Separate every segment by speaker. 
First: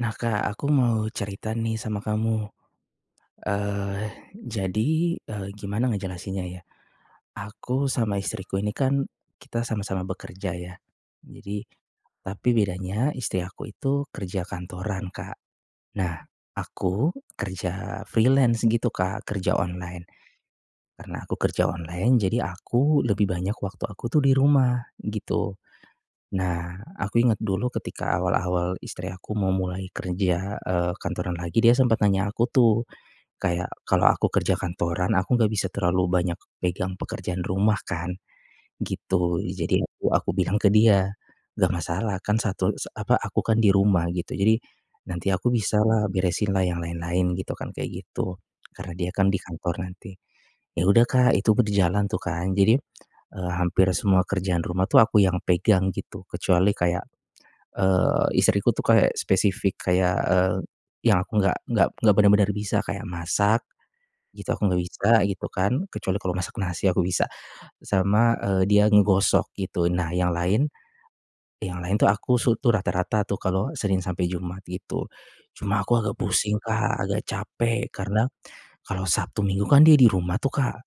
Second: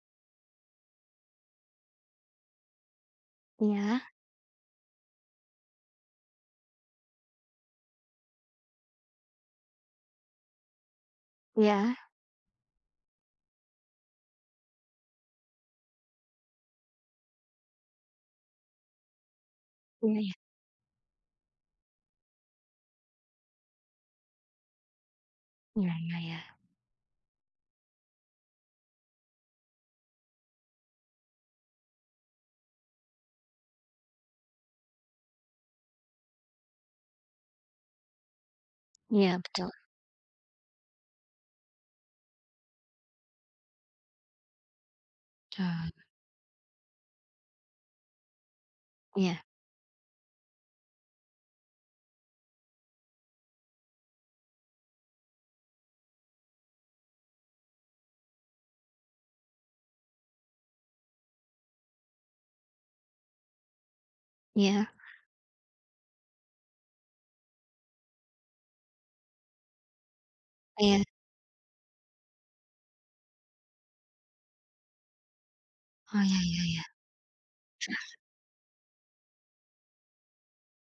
Speaker 1: Nah Kak, aku mau cerita nih sama kamu.
Speaker 2: Iya.
Speaker 1: Eee, jadi, eee, gimana ngejelasinnya ya, aku sama istriku ini kan kita sama-sama bekerja ya. Jadi
Speaker 2: Ya.
Speaker 1: tapi bedanya istri aku itu kerja kantoran Kak. Nah aku kerja freelance gitu Kak kerja online.
Speaker 2: Ini ya.
Speaker 1: Karena aku kerja online, jadi aku lebih banyak waktu aku tuh di rumah, gitu.
Speaker 2: Iya iya ya.
Speaker 1: Nah aku inget dulu ketika awal-awal istri aku mau mulai kerja, eee, kantoran lagi dia sempet nanya aku tuh kayak, "Kalau aku kerja kantoran, aku enggak bisa terlalu banyak pegang pekerjaan rumah kan,"
Speaker 2: Iya,
Speaker 1: gitu.
Speaker 2: betul.
Speaker 1: Jadi aku aku bilang ke dia, "Enggak masalah, kan satu sa apa, aku kan di rumah," gitu, "jadi nanti aku
Speaker 2: Ah
Speaker 1: bisalah
Speaker 2: be
Speaker 1: beresinlah yang lain-lain," gitu kan kayak gitu, karena dia kan
Speaker 2: iya.
Speaker 1: di kantor nanti. Ya udah Kak itu berjalan tuh kan. Jadi, eee, hampir semua kerjaan rumah tuh aku yang pegang gitu. Kecuali kayak, eee, istriku tuh kayak spesifik kayak, eee, yang aku enggak enggak bener-bener bisa kayak masak, gitu aku enggak
Speaker 2: Iya.
Speaker 1: bisa gitu kan. Kecuali kalau masak nasi aku bisa sama, eee, dia ngegosok gitu. Nah yang lain
Speaker 2: Iya.
Speaker 1: yang lain itu aku su tuh rata-rata tuh kalau Senin sampai Jumat gitu. Cuma aku agak
Speaker 2: Oh, ya
Speaker 1: pusing
Speaker 2: ya ya.
Speaker 1: Kak agak capek karena kalau Sabtu Minggu kan dia di rumah tuh Kak.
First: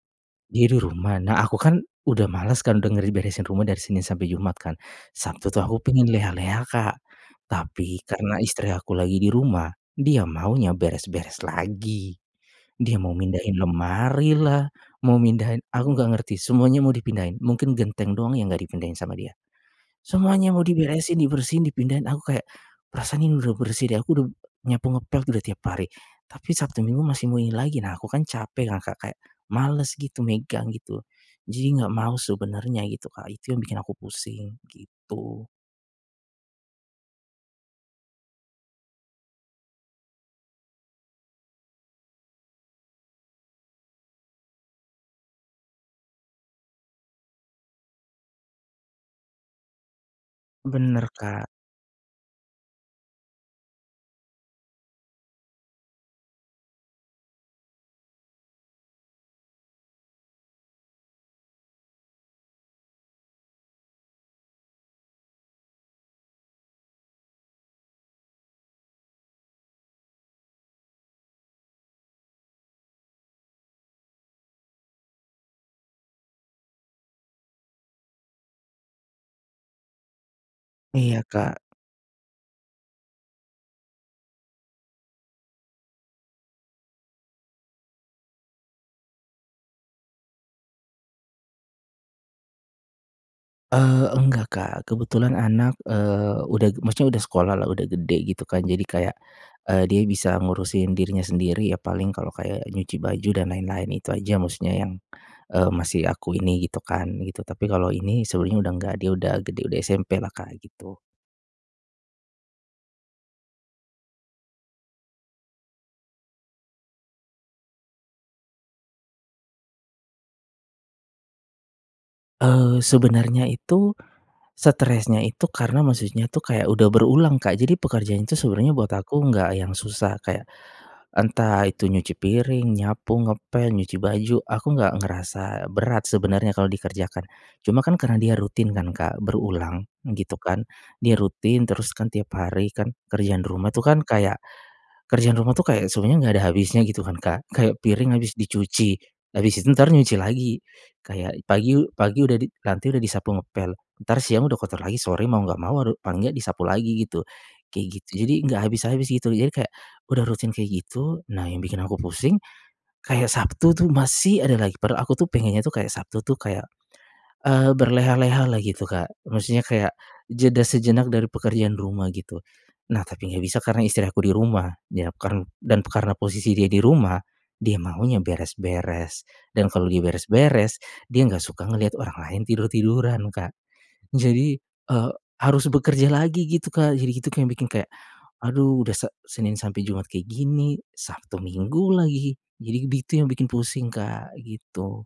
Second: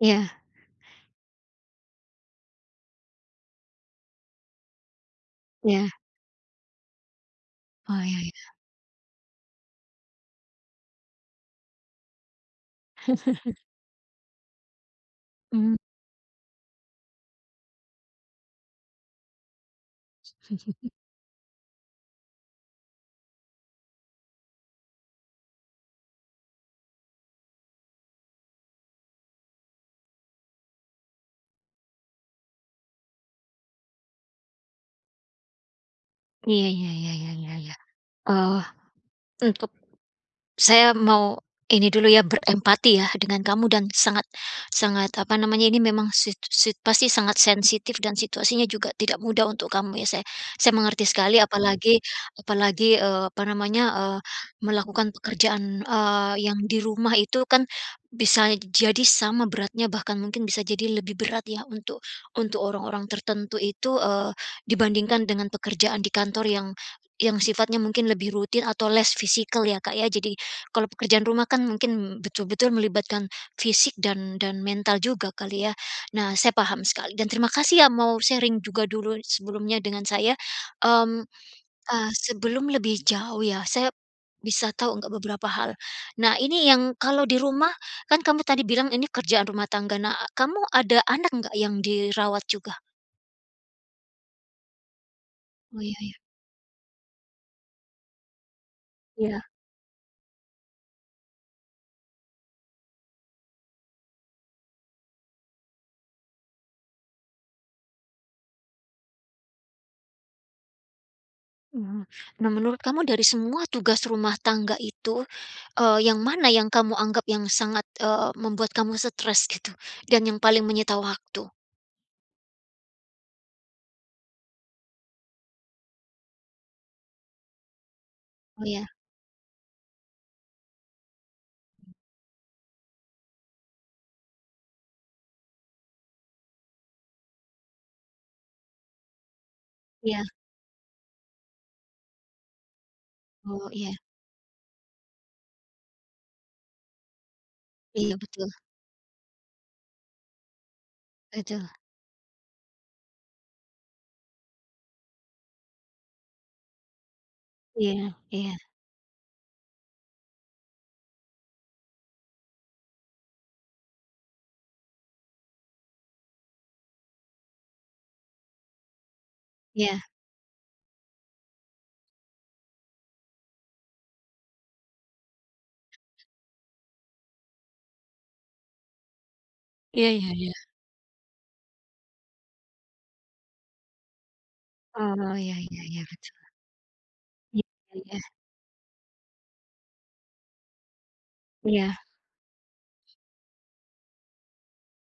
Speaker 2: Iya.
Speaker 1: Diri rumah, nah aku kan, udah males kan, dengeri beresin rumah dari Senin sampai Jumat kan, Sabtu tuh, aku
Speaker 2: Iya.
Speaker 1: pengen leha-leha, Kak.
Speaker 2: Oh,
Speaker 1: Tapi,
Speaker 2: iya iya.
Speaker 1: karena istri aku lagi di rumah, dia maunya beres-beres lagi. Dia mau mindahin lemarilah, mau mindahin,
Speaker 2: Hmm.
Speaker 1: aku enggak ngerti semuanya mau dipindahin, mungkin genteng doang yang enggak dipindahin sama dia. Semuanya mau diberesin, dibersihin, dipindahin, aku kayak, "Perasaan ini udah bersih deh," aku udah nyapu, ngepel udah tiap hari. Tapi, Sabtu, Minggu masih mau ini lagi, nah, aku kan, capek kan, Kak, kayak, males gitu, megang gitu. Jadi, enggak mau sebenernya gitu, Kak, itu yang bikin aku pusing, gitu.
Speaker 2: Iya iya iya iya iya iya. Oh. Untuk. Saya mau ini dulu ya, berempati ya, dengan kamu dan sangat sangat, apa namanya, ini memang sit sit pasti sangat sensitif, dan situasinya juga tidak mudah untuk kamu ya, saya saya
Speaker 1: Benar,
Speaker 2: mengerti sekali,
Speaker 1: Kak.
Speaker 2: apalagi apalagi, eee, apa namanya, eee, melakukan pekerjaan, eee, yang di rumah itu kan, bisa jadi sama beratnya, bahkan mungkin bisa jadi lebih berat ya, untuk untuk orang-orang tertentu itu, eee, dibandingkan dengan pekerjaan di kantor yang yang sifatnya mungkin lebih rutin atau less-physical ya, Kak, ya. Jadi, kalau pekerjaan rumah kan, mungkin betul-betul melibatkan fisik dan dan mental juga kali, ya. Nah, saya paham sekali, dan terima kasih ya, mau sharing juga dulu sebelumnya dengan saya,
Speaker 1: Iya,
Speaker 2: mmm,
Speaker 1: Kak.
Speaker 2: ah, sebelum lebih jauh ya, saya bisa tahu enggak beberapa hal. Nah, ini yang kalau di rumah, kan kamu tadi bilang ini kerjaan rumah tangga, nah kamu ada anak enggak yang dirawat, juga?
Speaker 1: Eee, enggak Kak, kebetulan anak,
Speaker 2: Oh iya iya.
Speaker 1: eee, udah maksudnya udah sekolah lah, udah gede gitu kan, jadi kayak,
Speaker 2: Iya.
Speaker 1: eee, dia bisa ngurusin dirinya sendiri. Ya paling kalau kayak, nyuci baju dan lain-lain itu aja maksudnya yang, eee, masih aku ini, gitu kan, gitu. Tapi kalau ini, sebenarnya udah enggak, dia udah gede, udah SMP lah Kak, gitu.
Speaker 2: Mmm, nah menurut kamu dari semua tugas rumah tangga itu, eee, yang mana yang kamu anggap yang sangat, eee, membuat kamu stres gitu, dan yang paling menyita waktu?
Speaker 1: Eee, sebenarnya itu, stresnya itu karena maksudnya itu kayak udah berulang, Kak, jadi pekerjaan itu
Speaker 2: Oh
Speaker 1: sebenarnya
Speaker 2: ya.
Speaker 1: buat aku enggak yang susah kayak, entah itu nyuci piring, nyapu, ngepel, nyuci baju, aku nggak ngerasa berat sebenarnya kalau dikerjakan. Cuma kan, karena dia rutin kan Kak, berulang,
Speaker 2: Iya.
Speaker 1: gitu kan, dia rutin, terus kan tiap hari kan, kerjaan di
Speaker 2: Oh,
Speaker 1: rumah itu
Speaker 2: iya.
Speaker 1: kan kayak, kerjaan rumah itu kayak sebenarnya enggak ada habisnya gitu kan, Kak. Kayak piring
Speaker 2: Iya
Speaker 1: habis
Speaker 2: betul.
Speaker 1: dicuci, habis itu entar nyuci lagi. Kayak
Speaker 2: Betul.
Speaker 1: pagi u pagi udah di nanti udah disapu ngepel, entar siang udah kotor lagi, sore mau enggak mau haru paling nggak disapu lagi gitu, kayak gitu.
Speaker 2: Iya
Speaker 1: Jadi
Speaker 2: iya.
Speaker 1: enggak habis-habis gitu, jadi kayak, udah rutin kayak gitu, nah yang bikin aku pusing, kayak Sabtu tuh masih ada lagi. Padahal aku tuh, pengennya tuh, kayak Sabtu tuh kayak, eee, berleha-lehalah gitu, Kak. Maksudnya kayak,
Speaker 2: Iya.
Speaker 1: jeda sejenak dari pekerjaan rumah gitu. Nah, tapi enggak bisa karena istri aku di rumah, ya karn dan karena posisi dia di rumah, dia maunya beres-beres, dan kalau dia
Speaker 2: Iya iya iya.
Speaker 1: beres-beres, dia enggak suka ngeliat orang lain tidur-tiduran, Kak. Jadi, eee,
Speaker 2: Oh, iya
Speaker 1: harus
Speaker 2: iya iya,
Speaker 1: bekerja
Speaker 2: betul.
Speaker 1: lagi gitu Kak, jadi itu kayak
Speaker 2: Iya
Speaker 1: bikin kayak,
Speaker 2: iya.
Speaker 1: aduh udah Se Senin sampai Jumat kayak gini, Sabtu Minggu
Speaker 2: Iya.
Speaker 1: lagi. Jadi begitu yang bikin pusing Kak, gitu.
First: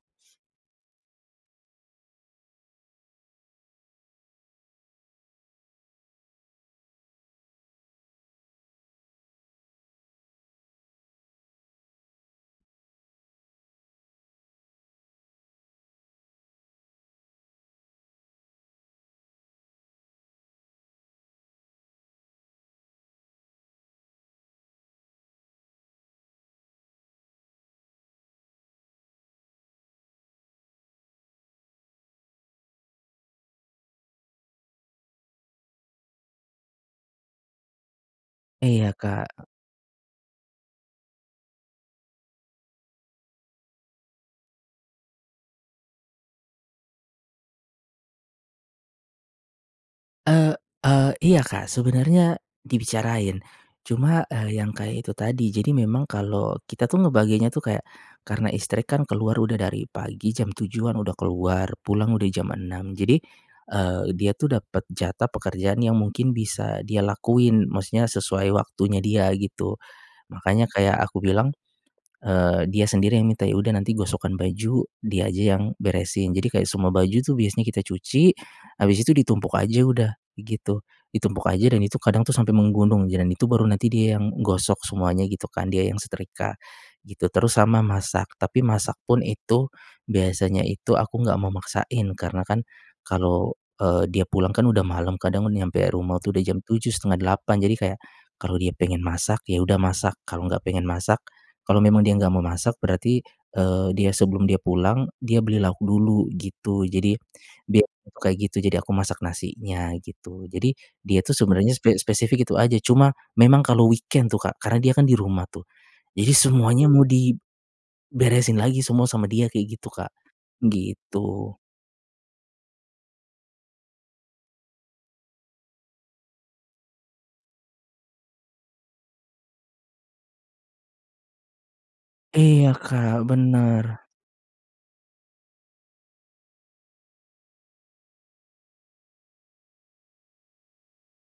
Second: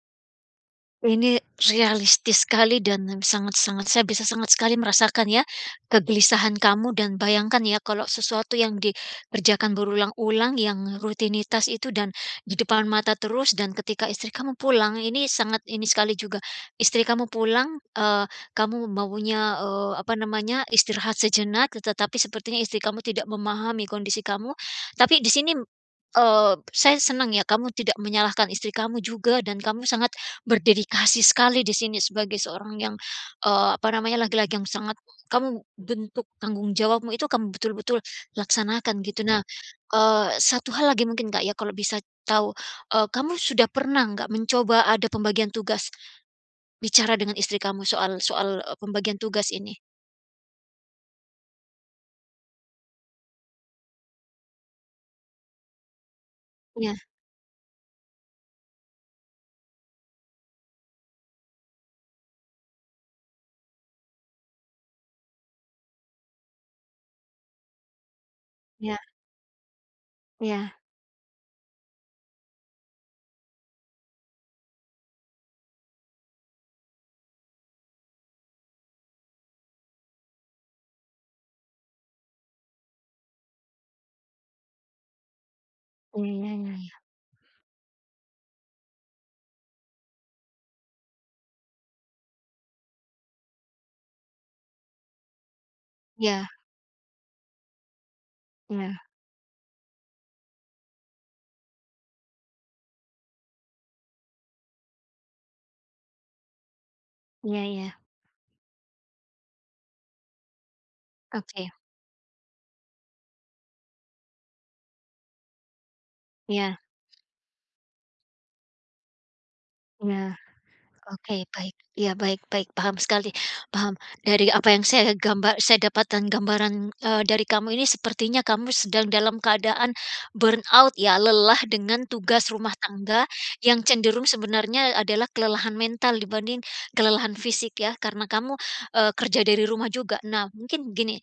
Speaker 2: Ini, realistis sekali dan sangat-sangat, saya bisa sangat sekali merasakan ya, kegelisahan kamu dan bayangkan ya kalau sesuatu yang dikerjakan berulang-ulang yang, rutinitas itu dan, di depan mata terus, dan ketika istri kamu pulang, ini sangat ini sekali juga. Istri kamu pulang, eee, kamu maunya, eee, apa namanya, istirahat sejenak, tetapi sepertinya istri kamu tidak memahami kondisi kamu. Tapi di sini, eee, saya senang ya, kamu tidak menyalahkan istri kamu juga dan kamu sangat, berdedikasi sekali di sini sebagai seorang yang, eee, apa namanya laki-laki yang sangat, kamu, bentuk tanggung jawabmu itu, kamu betul-betul,
Speaker 1: Iya,
Speaker 2: laksanakan gitu. Nah,
Speaker 1: Kak.
Speaker 2: eee, 1 hal lagi mungkin Kak ya kalau bisa tahu, e kamu sudah pernah nggak mencoba ada pembagian tugas, bicara dengan istri kamu soal soal, e pembagian tugas ini?
Speaker 1: E e iya, Kak, sebenarnya, dibicarain. Cuma, e yang kayak itu tadi, jadi memang kalau, kita
Speaker 2: Iya.
Speaker 1: tuh ngebaginya tuh kayak, karena istri kan keluar udah dari pagi, jam 7 kan udah keluar, pulang udah jam 6. Jadi, eee, dia itu dapat jatah pekerjaan yang mungkin bisa dia lakuin, maksudnya sesuai
Speaker 2: Ya.
Speaker 1: waktunya dia, gitu. Makanya
Speaker 2: Iya.
Speaker 1: kayak aku bilang, eee, dia sendiri yang minta, ya udah nanti gosokan baju, dia aja yang, beresin. Jadi kayak semua baju itu biasanya kita cuci, habis itu ditumpuk aja udah, gitu. Ditumpuk aja dan itu kadang itu sampai menggunung dan itu baru nanti dia yang gosok semuanya gitu kan, dia yang
Speaker 2: Iya, ya
Speaker 1: setrika,
Speaker 2: ya ya.
Speaker 1: gitu, terus sama masak. Tapi masak pun itu, biasanya itu aku enggak mau maksain. Karena kan, kalau, eee, dia pulang kan udah malem, kadang nyampe rumah itu udah
Speaker 2: Iya.
Speaker 1: jam 7:00, 7:30. Jadi kayak, kalau dia
Speaker 2: Iya.
Speaker 1: pengen masak, ya udah masak. Kalau enggak pengen masak, kalau memang dia enggak mau masak, berarti, eee, dia sebelum dia pulang, dia beli lauk dulu, gitu. Jadi,
Speaker 2: Iya
Speaker 1: biasanya
Speaker 2: iya.
Speaker 1: itu kayak gitu, jadi aku masak nasinya, gitu. Jadi, dia tuh
Speaker 2: Oke.
Speaker 1: sebenarnya spe spesifik itu aja, cuma memang kalau weekend tuh Kak, karena dia kan di rumah tuh, jadi
Speaker 2: Iya.
Speaker 1: semuanya mau diberesin lagi semua sama dia kayak gitu Kak.
Speaker 2: Ya,
Speaker 1: Gitu.
Speaker 2: oke, baik, ya, baik baik, paham sekali, paham. Dari apa yang saya gamba saya dapatkan gambaran, eee, dari kamu ini sepertinya kamu sedang dalam keadaan, burn out ya, lelah dengan tugas
Speaker 1: Iya,
Speaker 2: rumah tangga,
Speaker 1: Kak,
Speaker 2: yang
Speaker 1: benar.
Speaker 2: cenderung sebenarnya adalah kelelahan mental dibanding, kelelahan fisik ya. Karena kamu, e kerja dari rumah juga. Nah, mungkin gini,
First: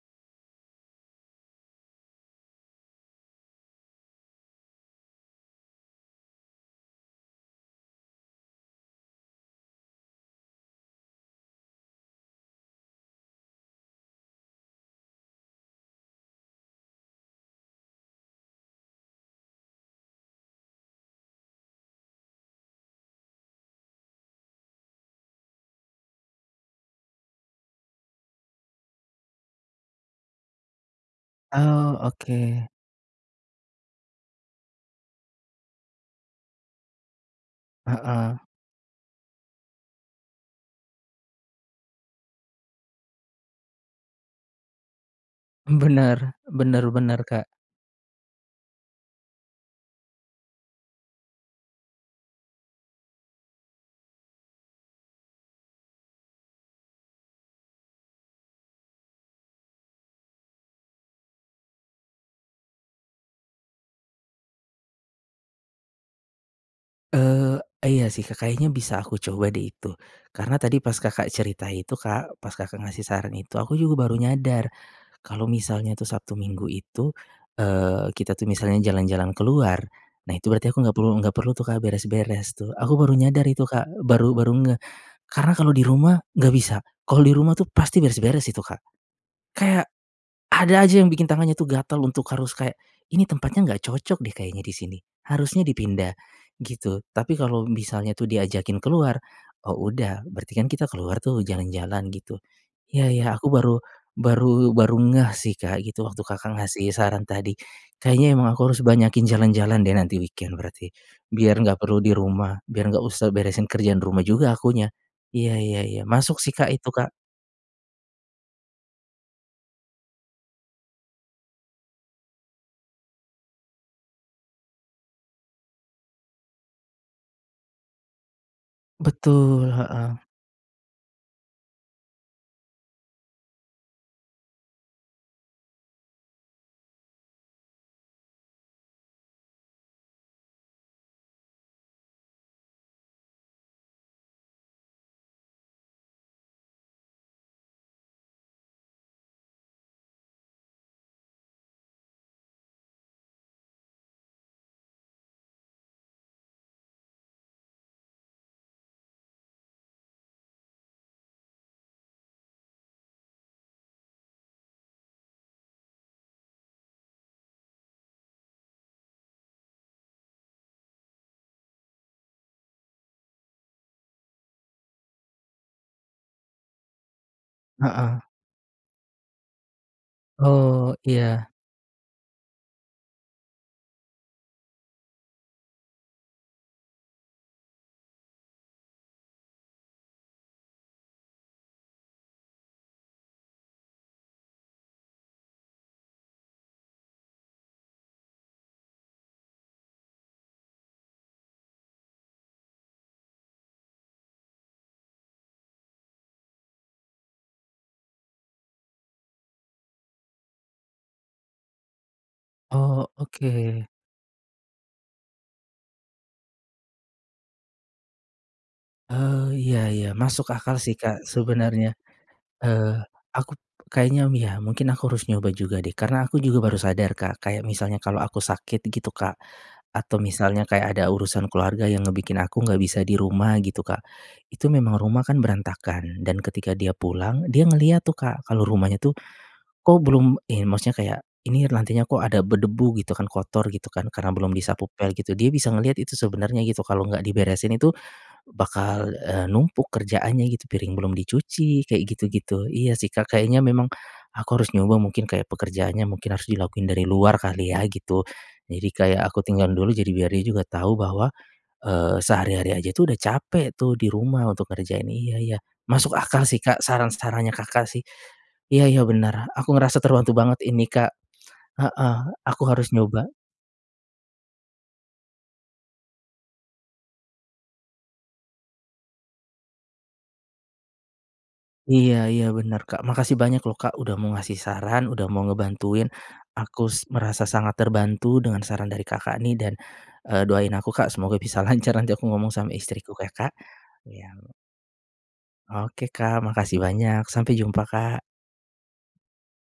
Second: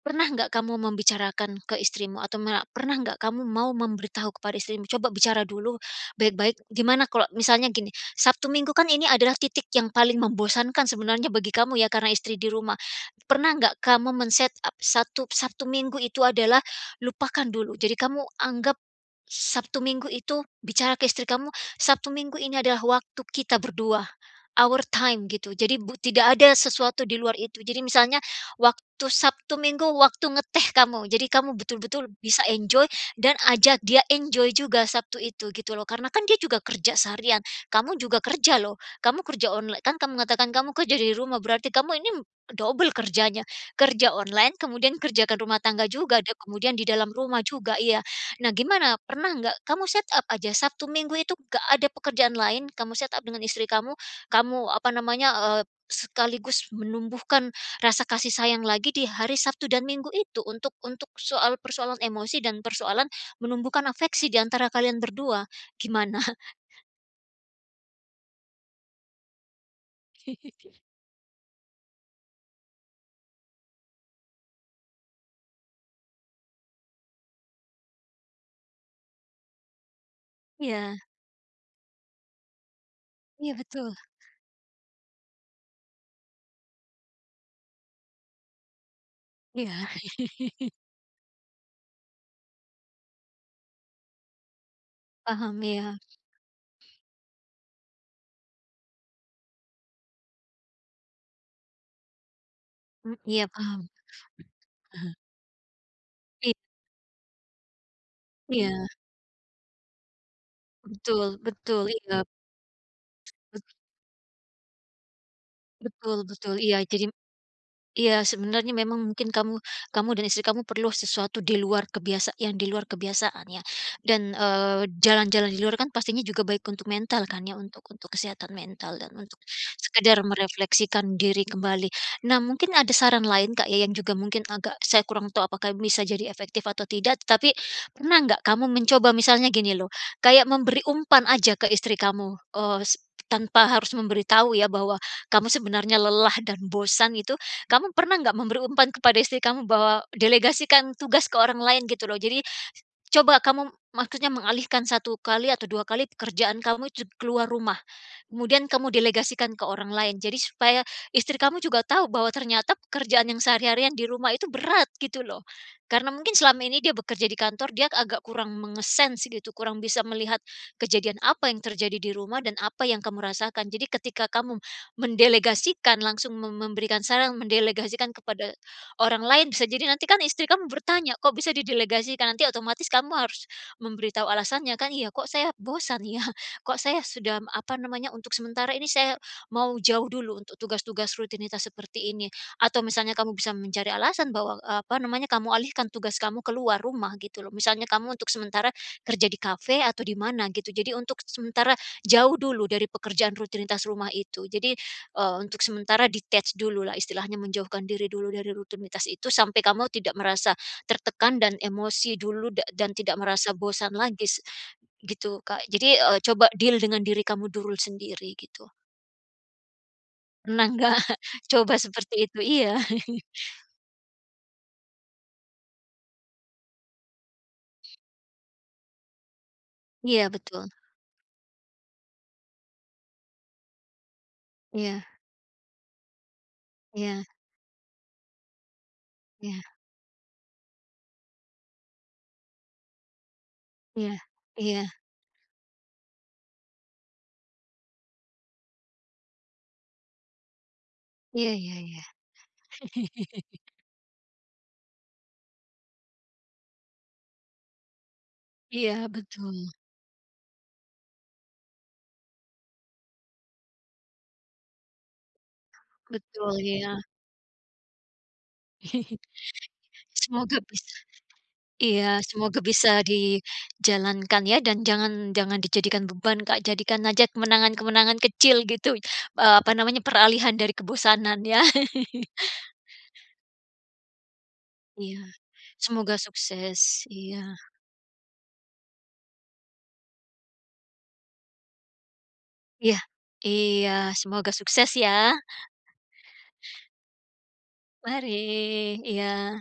Speaker 2: pernah nggak kamu membicarakan ke istrimu, atau ma pernah nggak kamu mau memberitahu kepada istrimu, coba bicara dulu, baik-baik, gimana kalau misalnya gini, Sabtu Minggu kan ini adalah titik yang paling membosankan sebenarnya bagi kamu ya karena istri di rumah. Pernah nggak kamu men-setup, satu Sabtu Minggu itu adalah, lupakan dulu. Jadi kamu anggap, Sabtu Minggu itu, bicara ke istri kamu, Sabtu Minggu ini adalah waktu kita berdua, our time gitu. Jadi bu tidak ada sesuatu di luar itu. Jadi misalnya, waktu Sabtu Minggu waktu ngeteh kamu, jadi kamu
Speaker 1: Oh,
Speaker 2: betul-betul bisa
Speaker 1: oke.
Speaker 2: enjoy, dan ajak dia enjoy juga Sabtu itu, gitu loh. Karena kan dia juga kerja seharian, kamu juga
Speaker 1: Heeh.
Speaker 2: kerja lho, kamu kerja online, kan kamu mengatakan kamu kerja dari rumah, berarti kamu ini, double kerjanya. Kerja online, kemudian kerjakan rumah tangga juga, dan
Speaker 1: Benar,
Speaker 2: kemudian
Speaker 1: benar
Speaker 2: di dalam
Speaker 1: benar
Speaker 2: rumah
Speaker 1: Kak.
Speaker 2: juga, iya. Nah, gimana, pernah nggak, kamu set up aja, Sabtu Minggu itu enggak ada pekerjaan lain, kamu set up dengan istri kamu, kamu apa namanya, eee, sekaligus menumbuhkan rasa kasih sayang lagi di hari Sabtu dan Minggu itu untuk untuk soal persoalan emosi dan persoalan menumbuhkan afeksi di antara kalian berdua, gimana?
Speaker 1: Eee, iya sih Kak kayaknya bisa aku coba deh itu. Karena tadi pas Kakak cerita itu Kak, pas Kakak ngasih saran itu, aku juga baru nyadar. Kalau misalnya tuh Sabtu Minggu itu, eee, kita tuh misalnya jalan-jalan keluar, nah itu berarti aku
Speaker 2: Iya.
Speaker 1: enggak perlu enggak perlu tuh Kak beres-beres tuh, aku baru nyadar
Speaker 2: Iya
Speaker 1: itu Kak,
Speaker 2: betul.
Speaker 1: baru baru ngeh. Karena kalau di rumah enggak bisa. Kalau di rumah tuh pasti beres-beres itu Kak.
Speaker 2: Iya.
Speaker 1: Kayak ada aja yang bikin tangannya tuh gatel untuk harus kayak, "Ini tempatnya enggak cocok deh kayaknya di sini.
Speaker 2: Paham
Speaker 1: Harusnya
Speaker 2: ya.
Speaker 1: dipindah," gitu. Tapi kalau misalnya tu diajakin keluar, oh udah, berarti kan kita keluar tuh jalan-jalan gitu. Iya
Speaker 2: M
Speaker 1: iya
Speaker 2: iya,
Speaker 1: aku baru
Speaker 2: paham.
Speaker 1: baru baru ngeh sih Kak gitu, waktu
Speaker 2: I
Speaker 1: Kakak ngasih saran tadi. Kayaknya emang aku harus
Speaker 2: Iya.
Speaker 1: banyakin jalan-jalan deh nanti weekend berarti
Speaker 2: Betul
Speaker 1: biar enggak
Speaker 2: betul,
Speaker 1: perlu di
Speaker 2: iya.
Speaker 1: rumah, biar enggak usah beresin
Speaker 2: Bet
Speaker 1: kerjaan rumah juga akunya. Iya iya iya,
Speaker 2: Betul
Speaker 1: masuk sih
Speaker 2: betul,
Speaker 1: Kak
Speaker 2: iya,
Speaker 1: itu Kak.
Speaker 2: jadi m iya sebenarnya memang mungkin kamu kamu dan istri kamu perlu sesuatu di luar kebiasa yang di luar kebiasaan ya. Dan, eee, jalan-jalan di luar kan pastinya juga baik untuk mental kan ya, untuk untuk kesehatan mental dan untuk
Speaker 1: Betul, heeh.
Speaker 2: sekedar merefleksikan diri kembali. Nah mungkin ada saran lain Kak ya yang juga mungkin agak saya kurang tahu apakah bisa jadi efektif atau tidak, tetapi pernah nggak kamu mencoba misalnya gini lho, kayak memberi umpan aja ke istri kamu, eee, s tanpa harus memberitahu ya bahwa kamu sebenarnya lelah dan bosan itu, kamu pernah nggak memberi umpan kepada istri kamu bahwa delegasikan tugas ke orang lain gitu loh? Jadi coba kamu maksudnya mengalihkan 1 kali atau 2 kali pekerjaan kamu jug keluar rumah, kemudian kamu delegasikan ke orang lain, jadi supaya istri kamu juga tahu bahwa ternyata pekerjaan yang sehari-harian di rumah itu berat gitu loh. Karena mungkin selama ini dia bekerja di kantor, dia agak kurang menge-sense gitu, kurang bisa melihat kejadian apa yang terjadi di rumah dan apa yang kamu rasakan, jadi ketika kamu mendelegasikan, langsung mem memberikan saran, mendelegasikan
Speaker 1: Heeh.
Speaker 2: kepada orang lain, bisa jadi nanti kan istri kamu
Speaker 1: Oh,
Speaker 2: bertanya, "Kok
Speaker 1: iya.
Speaker 2: bisa didelegasikan?" nanti otomatis kamu harus memberitahu alasannya kan? Iya, kok saya bosan ya? Kok saya sudah apa namanya, untuk sementara ini saya mau jauh dulu untuk tugas-tugas rutinitas seperti ini. Atau misalnya kamu bisa mencari alasan bahwa, eee, apa namanya, kamu alihkan tugas kamu keluar rumah gitu loh, misalnya kamu untuk sementara kerja di kafe atau di mana gitu, jadi untuk sementara jauh dulu dari pekerjaan rutinitas rumah itu. Jadi, eee, untuk sementara detach dulu lah istilahnya menjauhkan diri dulu dari rutinitas itu sampai kamu tidak merasa tertekan dan emosi dulu dak dan
Speaker 1: Oh,
Speaker 2: tidak merasa
Speaker 1: oke.
Speaker 2: bosan lagi, gitu Kak. Jadi, eee, coba deal dengan diri kamu dulu sendiri gitu.
Speaker 1: Oh iya iya. Masuk
Speaker 2: Pernah
Speaker 1: akal
Speaker 2: enggak?
Speaker 1: sih, Kak,
Speaker 2: coba
Speaker 1: sebenernya.
Speaker 2: seperti itu? Iya.
Speaker 1: Eee, akup kayaknya ya mungkin aku harus nyoba juga deh, karena aku juga baru sadar, Kak, kayak misalnya kalau aku sakit gitu, Kak, atau
Speaker 2: Iya
Speaker 1: misalnya
Speaker 2: betul.
Speaker 1: kayak ada urusan keluarga yang ngebikin aku enggak bisa di rumah, gitu, Kak. Itu memang
Speaker 2: Iya.
Speaker 1: rumah kan berantakan, dan ketika dia
Speaker 2: Iya.
Speaker 1: pulang, dia ngelihat tuh, Kak, kalau rumahnya tuh,
Speaker 2: Iya.
Speaker 1: kok belum in maksudnya kayak ini lantainya kok ada berdebu gitu kan, kotor gitu kan,
Speaker 2: Iya
Speaker 1: karena belum
Speaker 2: iya.
Speaker 1: disapu pel gitu. Dia bisa ngelihat itu sebenernya gitu, kalau enggak diberesin itu, bakal, eee, numpuk kerjaannya gitu. Piring belum
Speaker 2: Iya iya
Speaker 1: dicuci,
Speaker 2: iya.
Speaker 1: kayak gitu-gitu. Iya sih, Kak. Kayaknya memang aku harus nyoba mungkin kayak pekerjaannya mungkin harus dilakuin dari luar kali ya, gitu. Jadi
Speaker 2: Iya,
Speaker 1: kayak aku
Speaker 2: betul.
Speaker 1: tinggal dulu, jadi biar dia juga tahu bahwa, eee, sehari-hari aja itu udah capek tuh di rumah untuk kerjain, iya iya. Masuk akal
Speaker 2: Betul,
Speaker 1: sih, Kak,
Speaker 2: iya.
Speaker 1: saran-sarannya Kakak sih. Iya iya bener aku ngerasa terbantu banget
Speaker 2: Semoga bis
Speaker 1: ini, Kak, heeh,
Speaker 2: iya, semoga
Speaker 1: aku
Speaker 2: bisa
Speaker 1: harus nyoba.
Speaker 2: dijalankan ya, dan jangan jangan dijadikan beban, Kak, jadikan aja kemenangan-kemenangan kecil gitu, eee, apa namanya, peralihan dari kebosanan ya.
Speaker 1: Iya iya bener, Kak. Makasih banyak loh, Kak, udah mau ngasih saran,
Speaker 2: Iya,
Speaker 1: udah mau ngebantuin,
Speaker 2: semoga
Speaker 1: aku
Speaker 2: sukses.
Speaker 1: s
Speaker 2: Iya.
Speaker 1: merasa sangat terbantu dengan saran dari Kakak nih, dan, eee, doain aku, Kak, semoga bisa lancar nanti aku ngomong sama
Speaker 2: Iya.
Speaker 1: istriku ya, Kak.
Speaker 2: Iya,
Speaker 1: Iya ok
Speaker 2: semoga sukses ya.
Speaker 1: Oke, Kak. Makasih banyak. Sampai jumpa, Kak.
Speaker 2: Mari, iya.